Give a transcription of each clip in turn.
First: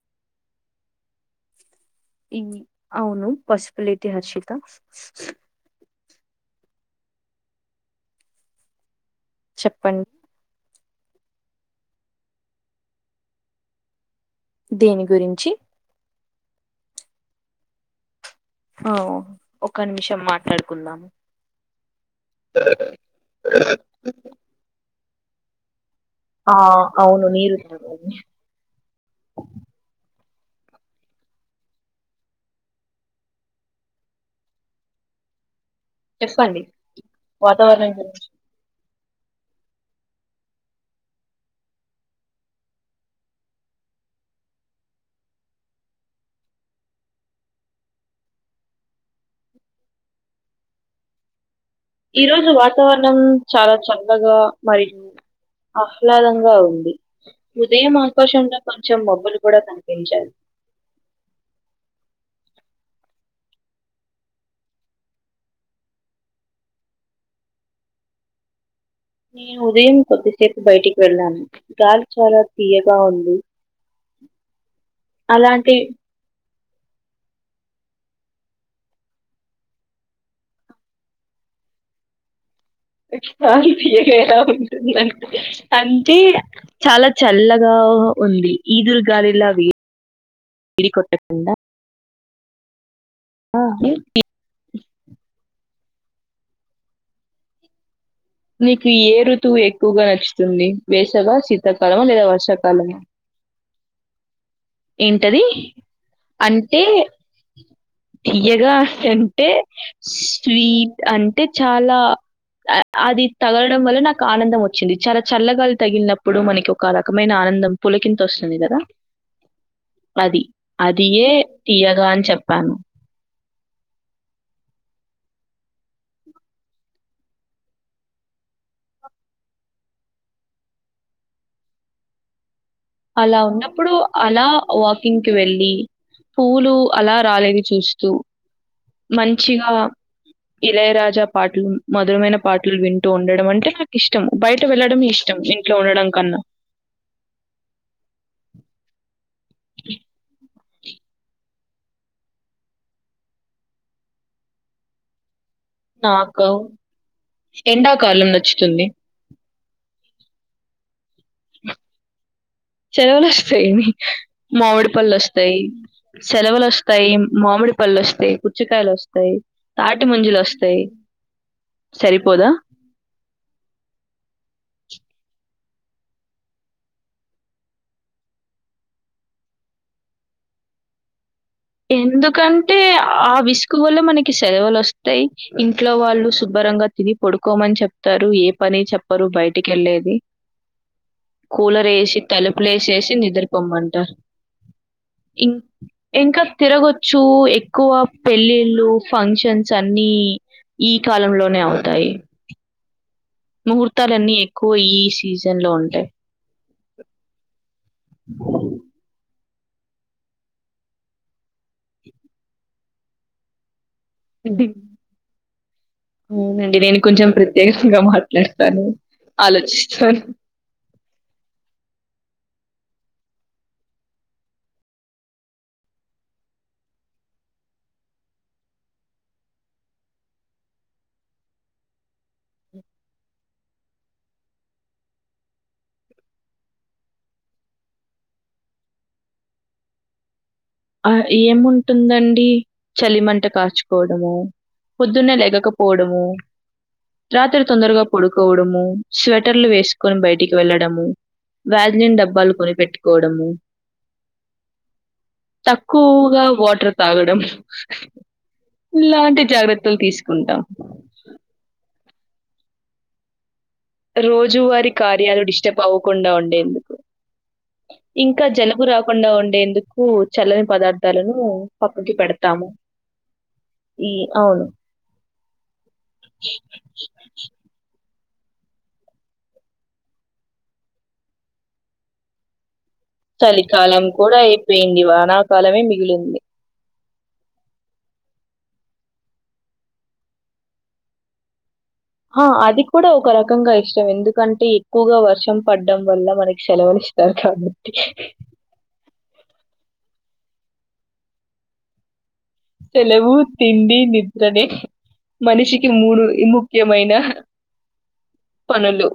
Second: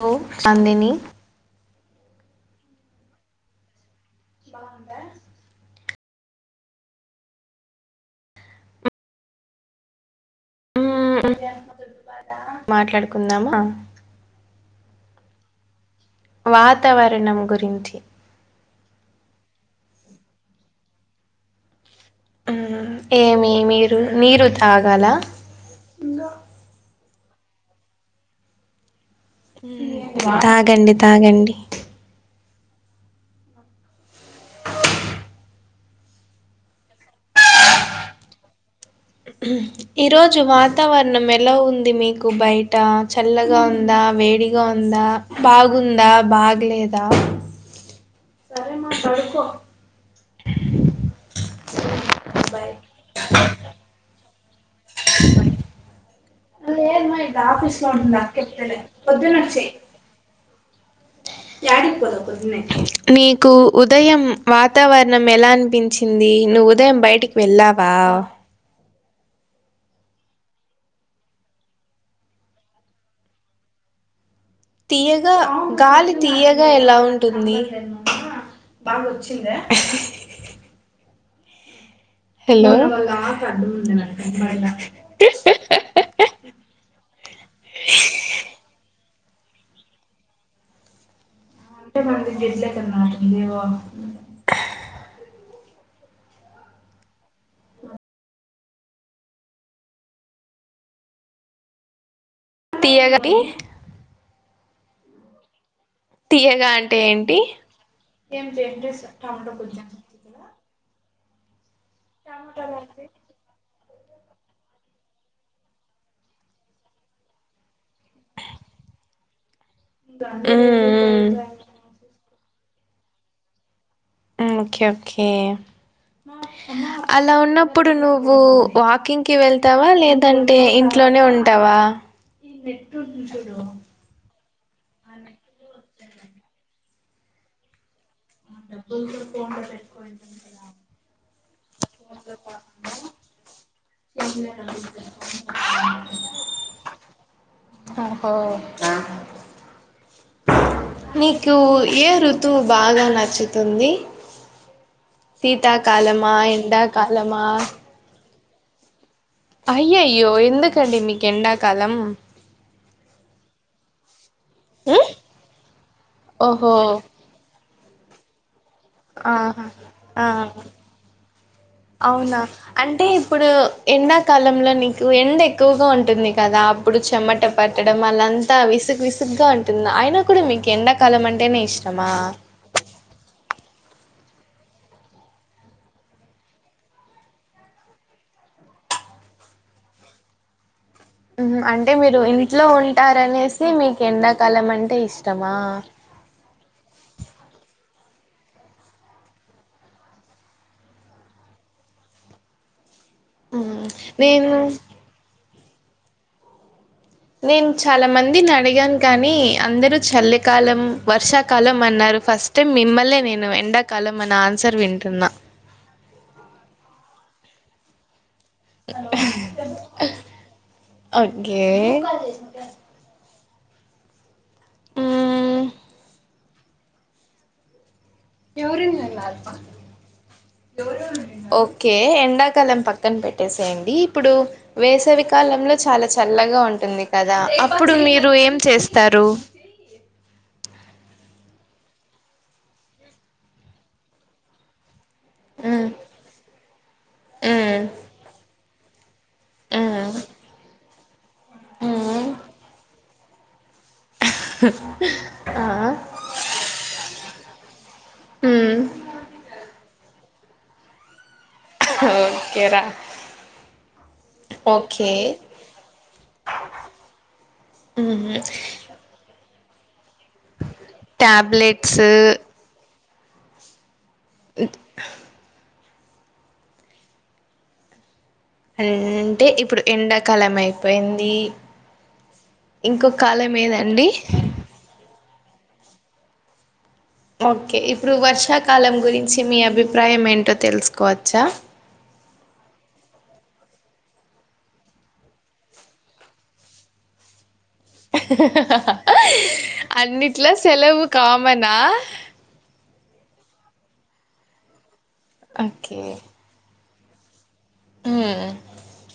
లో నందిని ఈ అవును పసుపులేటి హర్షిత చెప్పం హ్మ్మ్ మ్మ్ మాట్లాడుకుందామా దేని గురించి వాతావరణం గురించి ఓ ఒక నిమిషం మాట్లాడుకుందాము మ్మ్ ఏమే మీరు నీరు తాగాల ఆ అవును నీరు ఉంటది కాదే హ్మ్ తాగండి తాగండి చెప్పండి వాతావరణం గురించి ఈరోజు వాతావరణం ఎలా ఉంది మీకు బయట చల్లగా ఉందా వేడిగా ఉందా బాగుందా బాగ్లేదా సరే మా పడుకో ఈరోజు వాతావరణం చాలా చల్లగా మరియు ఆహ్లాదంగా ఉంది ఉదయం ఆకాశంగా కొంచెం మబ్బులు కూడా కనిపించాయి యాటికి పోదాం నీకు ఉదయం వాతావరణం ఎలా అనిపించింది నువ్వు ఉదయం బయటికి వెళ్ళావా నేను ఉదయం కొద్దిసేపు బయటికి వెళ్ళాను గాలి చాలా తియ్యగా ఉంది తియ్యగా అలాంటి గాలి తియ్య ఎలా ఉంటుంది హలో ఆ ఏముంటుందంటే అంతే ఇగ చాలా చల్లగా హో ఉంది ఈదుర్ గాలిలా వే [inaudible] డి కొట్ట కుండా గడ్ల కన్నా ఆహే [unintelligible] నీకు ఏ రుతువు ఎక్కువగా నచ్చుతుంది వేసగా శీతాకాలం లేదా వ తీయగటి ఏంటది తీయ్యగా అంటే ఏంటి తీయ్యగా అంటే స్వీట్ అంటే చాలా నిద్ తగలడం వల్ల నాకు ఆనందం వచ్చింది చాలా చల్లగాలి తగిలినప్పుడు మనకి ఒక రకమైన ఆనందం పులకి అంతోస్తుంది గాదా అది ఉమ్ అదియే తీయ్యగా అని చెప్పాను ఆఓకే ఓకే అలా ఉన్నప్పుడు నువ్వు వాకింగ్ కి వెళ్తావా లేదంటే ఇంట్లోనే ఉంటావా అలా ఉన్నప్పుడు అలా వాకింగ్కివెళ్ళి పూలు అలా రాలేది చూస్తూ డబ్బులు ప [unintelligible] ఇళయ రాజా పాటలు మధురమైన పాటలు వింటూ ఉండడం అంటే నాకు ఇష్టం బయట వెళ్ళడం ఇష్టం ఇంట్లో ఉండడం కన్నా ఆ నీకు ఏ ఋతువు బాగా నచ్చుతుంది శీతాకాలమా నాకు ఎండాకాలమా ఎండాకాలం నచ్చుతుంది అయ్యయ్యో ఎందుకండి మీకు ఎండాకాలం సెలవులు వస్తాయి అని మామిడి ఉమ్ పళ్ళు వస్తాయి సెలవులు ఓహో వస్తాయి మామిడి పళ్ళు వస్తాయి వస్తాయి ఆహా తాటి ముంజలు ఆ వస్తాయి అవునా అంటే ఇప్పుడు ఎండాకాలంలో నీకు ఎండ ఎ ఎక్కువగా ఉంటుంది కదా అప్పుడు చెమట పట్టడం అళ్లంతా విసుగు విసుగ్గా ఉంటుంది అయినా కూడా మీక్ ఎండాకాలమం ఎందుకంటే ఆ విస్ ఎక్కువల్లో మనకి సెలవులు వస్తాయి ఇంట్లో వాళ్ళు శుభ్రంగా తిని పడుకోమని చెప్తారు ఏ పని చెప్పరు బయటికి వెళ్లేది హ్మ్. కూలర్ అంటే మీరు వేసి ఇంట్లో తలుపులు వేసేసి ఉంటారనేసి మీకు నిద్రపోమ్మంటారు ఎండాకాలం అంటే ఇం ఇష్టమా? ఇంకా తిరగచ్చు ఎక్కువ పెళ్ళిళ్ళు ఫంక్షన్స్ అన్నీ ఈ కాలంలోనే అవుతాయి హ్మ్. ముహూర్తాలన్నీ నేను ఎక్కువ ఈ సీజన్లో ఉంటాయి నేను చాలా మందిని అడిగాను కానీ అందరూ చల్లికాలం వర్షాకాలం అన్నారు ఫస్ట్ టైం మిమ్మల్లే నేను ఎండా కాలం అని హ్మ్. ఆన్సర్ వింటున్న అవునండి నేను కొంచెం ప్రత్యేకంగా మాట్లాడతాను ఆలోచిస్తాను ఓకే హ్మ్ ఎవరుందన్నారు ఓకే ఎండాకాలం పక్కన పెట్టేసేయండి ఇప్పుడు వేసవి కాలంలో చాలా చల్లగా ఉంటుంది కదా అప్పుడు మీరు ఏం చేస్తారు ఏముంటుందండి చలిమంట కాచుకోవడము పొద్దున్నే మ్మ్ లేగకపోవడము రాత్రి మ్మ్ తొందరగా పడుకోవడము స్వెటర్లు మ్మ్ వేసుకొని బయటికి వెళ్లడము వ్యాజలైన్ మ్మ్ డబ్బాలు కొనిపెట్టుకోవడము ఆ తక్కువగా వాటర్ తాగడం మ్మ్ ఇలాంటి జాగ్రత్త లు తీసుకుంటాం ఓకేరా రోజువారి కార్యాలు డిస్టర్బ్ అవ్వకుండా ఉండేందుకు మ్మ్ ఇంకా జలుబు రాకుండా ఉండే కు చల్లని పదార్థాలను టాబ్లెట్స్ పక్కకి పెడతాము ఈ అవును అంటే ఇప్పుడు ఎండాకాలం అయిపోయింది ఇంకో కాలం చలికాలం ఏదండి కూడా అయిపోయింది వానాకాలమే మిగిలింది ఓకే ఇప్పుడు వర్షాకాలం గురించి మీ అభిప్రాయం ఏంటో తెలుసుకోవచ్చా హా అది కూడా ఒక రకంగా ఇష్టం ఎందుకంటే ఎక్కువగా వర్షం పడ్డం వల్ల మనకి శెలవుల్ ఇస్తార్గా హహహ అన్నిట్లా సేలవు కామనా సెలవు తిండి నిద్రనే మనిషికి ఓకే మూడు ముప్ ముఖ్యమైన మ్మ్ పనులు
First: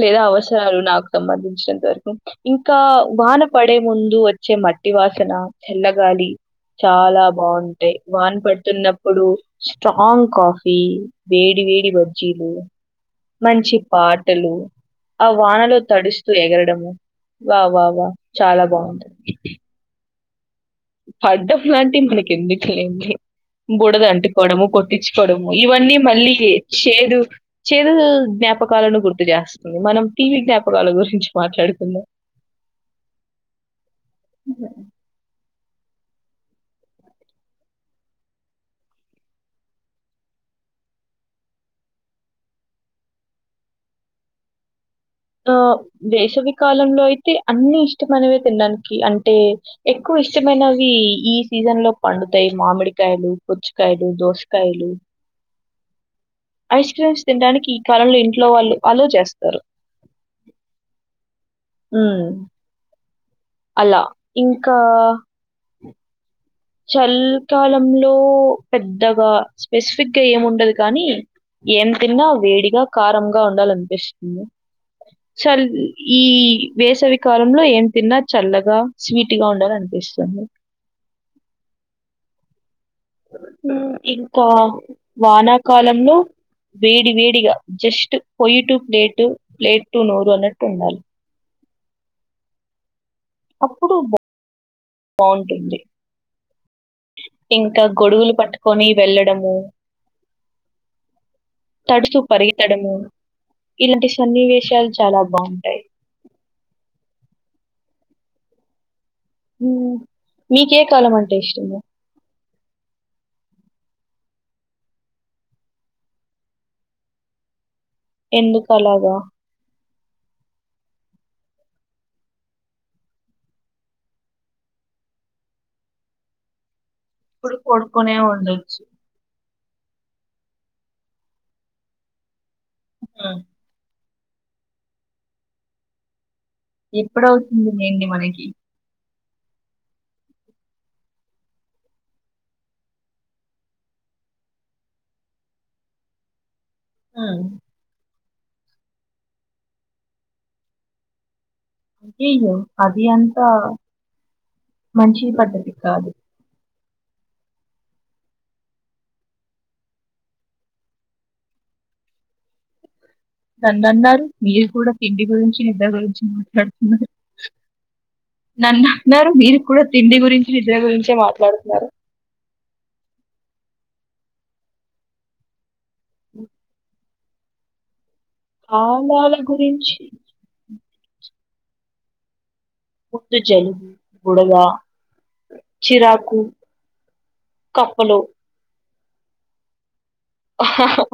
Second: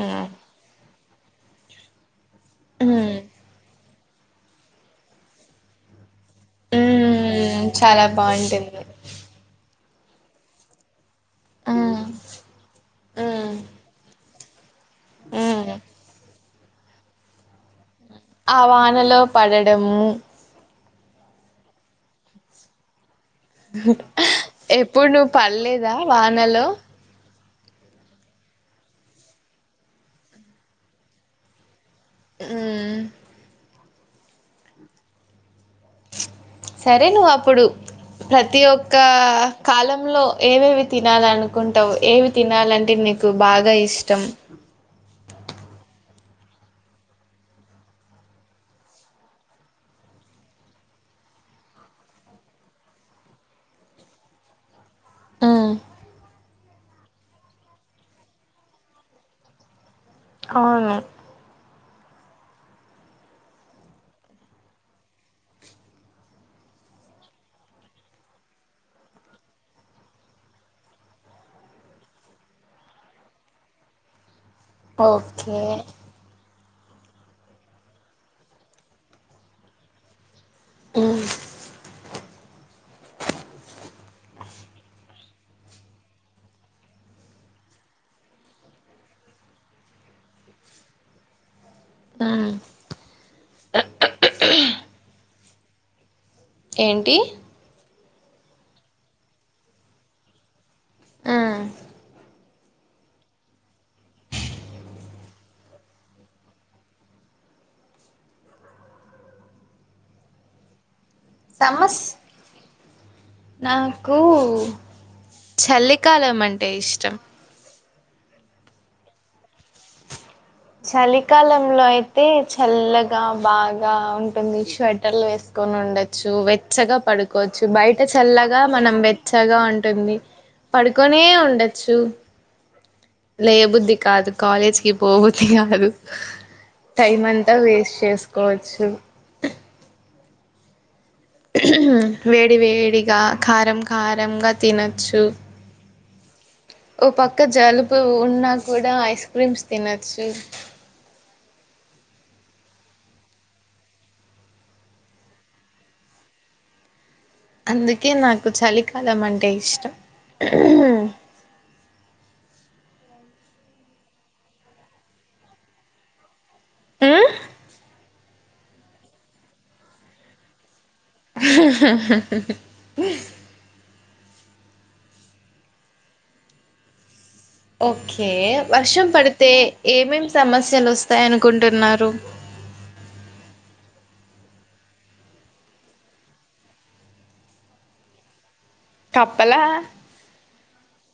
లేదా అవసరాలు నాకు సంబంధించినంత వరకు ఇంకా మ్మ్ వాన పడే ముందు వచ్చే మట్టి వాసన చల్లగాలి చాలా మ్మ్ బాగుంటాయి చాలా వాన బాగుంటుంది పడుతున్నప్పుడు స్ట్రాంగ్ కాఫీ వేడి వేడి మ్మ్ బజ్జీలు మ్మ్ మంచి పాటలు ఆ మ్మ్ వానలో తడుస్తూ ఎగరడము, వా వా వా ఆ వానలో పడడము పడ్డం లాంటి మనకి ఎందుకులేండి బుడద అంటుకోవడము ఎప్పుడు నువ్వు కొట్టించుకోవడము పడలేదా ఇవన్నీ మళ్ళీ వానలో చేదు చేదు జ్ఞాపకాలను గుర్తు జేస్తుంది మనం తీపి జ్ఞాపకాల గురించి మాట్లాడుకుందాం ఉమ్మ్ [unintelligible] [unintelligible] సరే నువ్ అప్పుడు ప్రతి ఒక్క కాలంలో ఏవేవి తినాలి అనుకుంటావు ఏవి తినాలంటే న్ నికు బాగా ఇష్టం [unintelligible] ఆ వేసవికాలంలో అయితే అన్ని ఇష్టమైనవే తినడానికి అంటే ఎక్కువ ఇష్టమైనవి ఈ సీజన్ లో పండుతాయి, మామిడికాయలు, పుచ్చకాయలు, దోసకాయలు, ఆహ్ ఐస్ క్రీమ్స్ తింటానికి ఈ కాలంలో ఇంట్లో వాళ్ళు అలో చేస్తారు అవును ఉ అలా ఇంకా చల్ కాలంలో పెద్దగా స్పెసిఫిక్గా ఏముండదు కానీ ఏం తిన్నా వేడిగా కారంగా ఉండాలనిపిస్తుంది ఓకే చల్ ఈ వేసవికాలంలో ఏం తిన్నా చల్లగా స్వీట్ గా ఉండాలనిపిస్తుంది ఆ ఇంకా వానాకాలంలో వేడి వేడిగా జస్ట్ పొయ్యి టు ప్లేటు ప్లేట్ టు నోరు అన్నట్టు ఉండాలి ఆ అప్పుడు బాగుంటుంది ఏంటి గొడుగులు పట్టుకొని వెళ్ళడము ఆ తడుచు పరిగే గెత్తడము ఇలాంటి సన్నివేశాలు చాలా బాగుంటాయి ఉ మీకే కాలం అండ్ సమస్ నాకు చలికాలం అంటే ఇష్టం ఎందుకు అలాగా చలికాలంలో అయితే చల్లగా బాగా ఉంటుంది స్వెటర్లు వేసుకు కోను ఉండొచ్చు వెచ్చగా ఇప్పుడు పడుకోవచ్చు బయట పడుకునే చల్లగా ఉండొచ్చు. మనం వెచ్చగా ఉం ఉంటుంది పడుకొనే ఉండచ్చు ఉమ్. లేయ బుద్ధి కాదు కాలేజ్ కి పోబుద్ది కాదు టైం అంతా ఎప్పుడవుతుంది వేస్ట్ లెండి మనకి. చేసుకోవచ్చు వేడి వేడిగా కారం కారంగా తినొచ్చు ఓ పక్క జలుబు ఉన్నా కూడా ఐస్ క్రీమ్స్ తినొచ్చు, అయ్యయ్యో అది అంతా మంచి పద్దతి కాదు, అందుకే నాకు చలికాలం అంటే ఇష్టం నన్నాన్నారు మీరు కూడా తిండి గురించి నిద్ర గురించి మాట్లాడుతున్నారు. నన్నన్నారు, మీరు కూడా తిండి గురించి నిద్ర గురిం [unintelligible] [unintelligible] ఓకే వర్షం కాలాల పడితే, గురించి ఏమేం సమస్యలోస్ స్తాయి అనుకుంటున్నారు. ముందు జలుబు, బుడద, చీరాకు కప్పలు కప్పలా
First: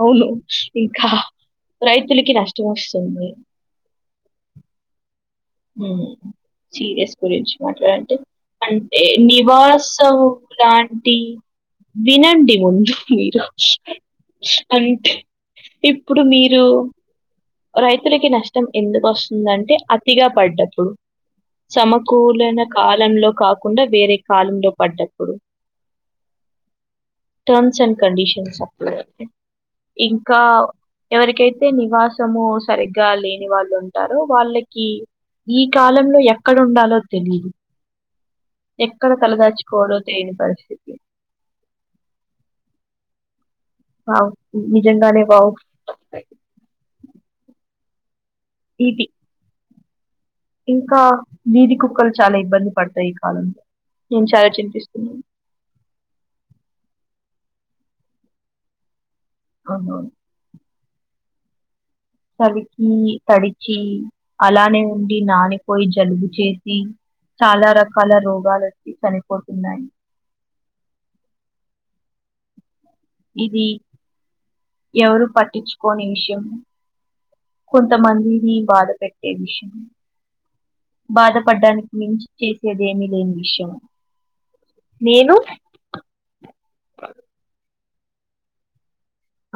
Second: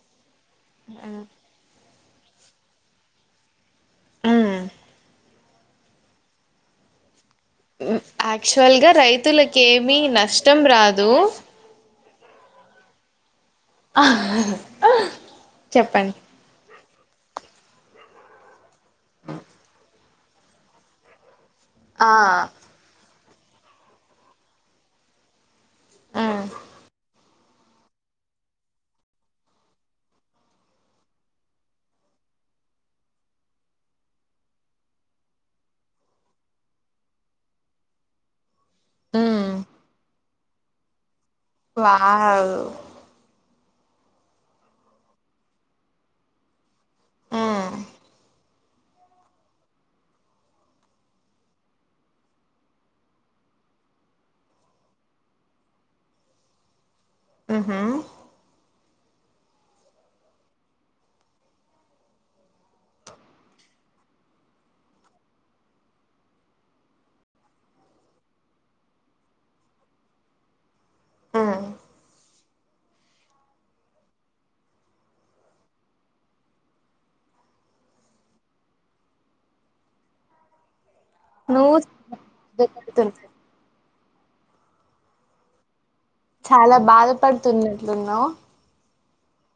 అవును, ఇంకా రైతులకి నష్టం వస్తుంది మ్మ్ ఉమ్ చీ ఎస్ అంటే యాక్చువల్గా రైతులకి ఏమి నివాసం నష్టం రాదు లాంటి వినండి ముందు మీరు అంటే చెప్పండి ఇప్పుడు మీరు రైతులకి నష్టం ఎందుకొస్తుందంటే, అతిగా పడ్డప్పుడు. ఆ సమకూలన కాలంలో కాకుండా వేరే కాలంలో పడ్డప్పుడు. ఆ టర్మ్స్ అండ్ కడిషన్స్ అప్పుడే ఇంకా ఎవరికైతే నివాస్ సము సరిగ్గా లేని వాళ్ళు ఉంటారో వాళ్ళకి ఈ కాలంలో ఎక్కడుండాలో తెలీదు ఎక్కడ మ్మ్. తలదాచుకోవాలో తెలియని పరిస్థితి. వావ్ వావ్ నిజంగానే వావ్ ఆ ఇది ఇంకా వీది కుక్కలు చాలా ఇబ్బంది పడతాయి ఈ కాలంలో నేను చాలా చింతిస్తున్నాను. ఊహూ అవునవును చలికి తడిచి అలానే ఉండి నానిపోయి జలుబు చేసి చాలా రకాల రోగాలోచ్చి చనిపోతున్నాయి. ఆ ఇది ఎవరు పట్టిచ్చుకోని విషయం కొంతమందిని బాధ పెట్టే విషయం. బాధపడ్డానికి మించి చేసేది ఏమీ నువ్వు లేని విషయం. నేను చాలా బాధపడుతున్నట్లున్నవు.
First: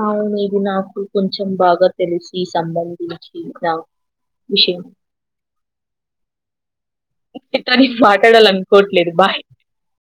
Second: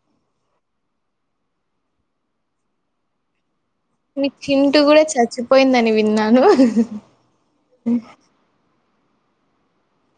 అవును ఇది నాకు కొంచెం బాగా తెలిసి సంబంధించిన నీకు చింత విషయం కూడా చచ్చిపోయిందని విన్నాను. లేదు బాయ్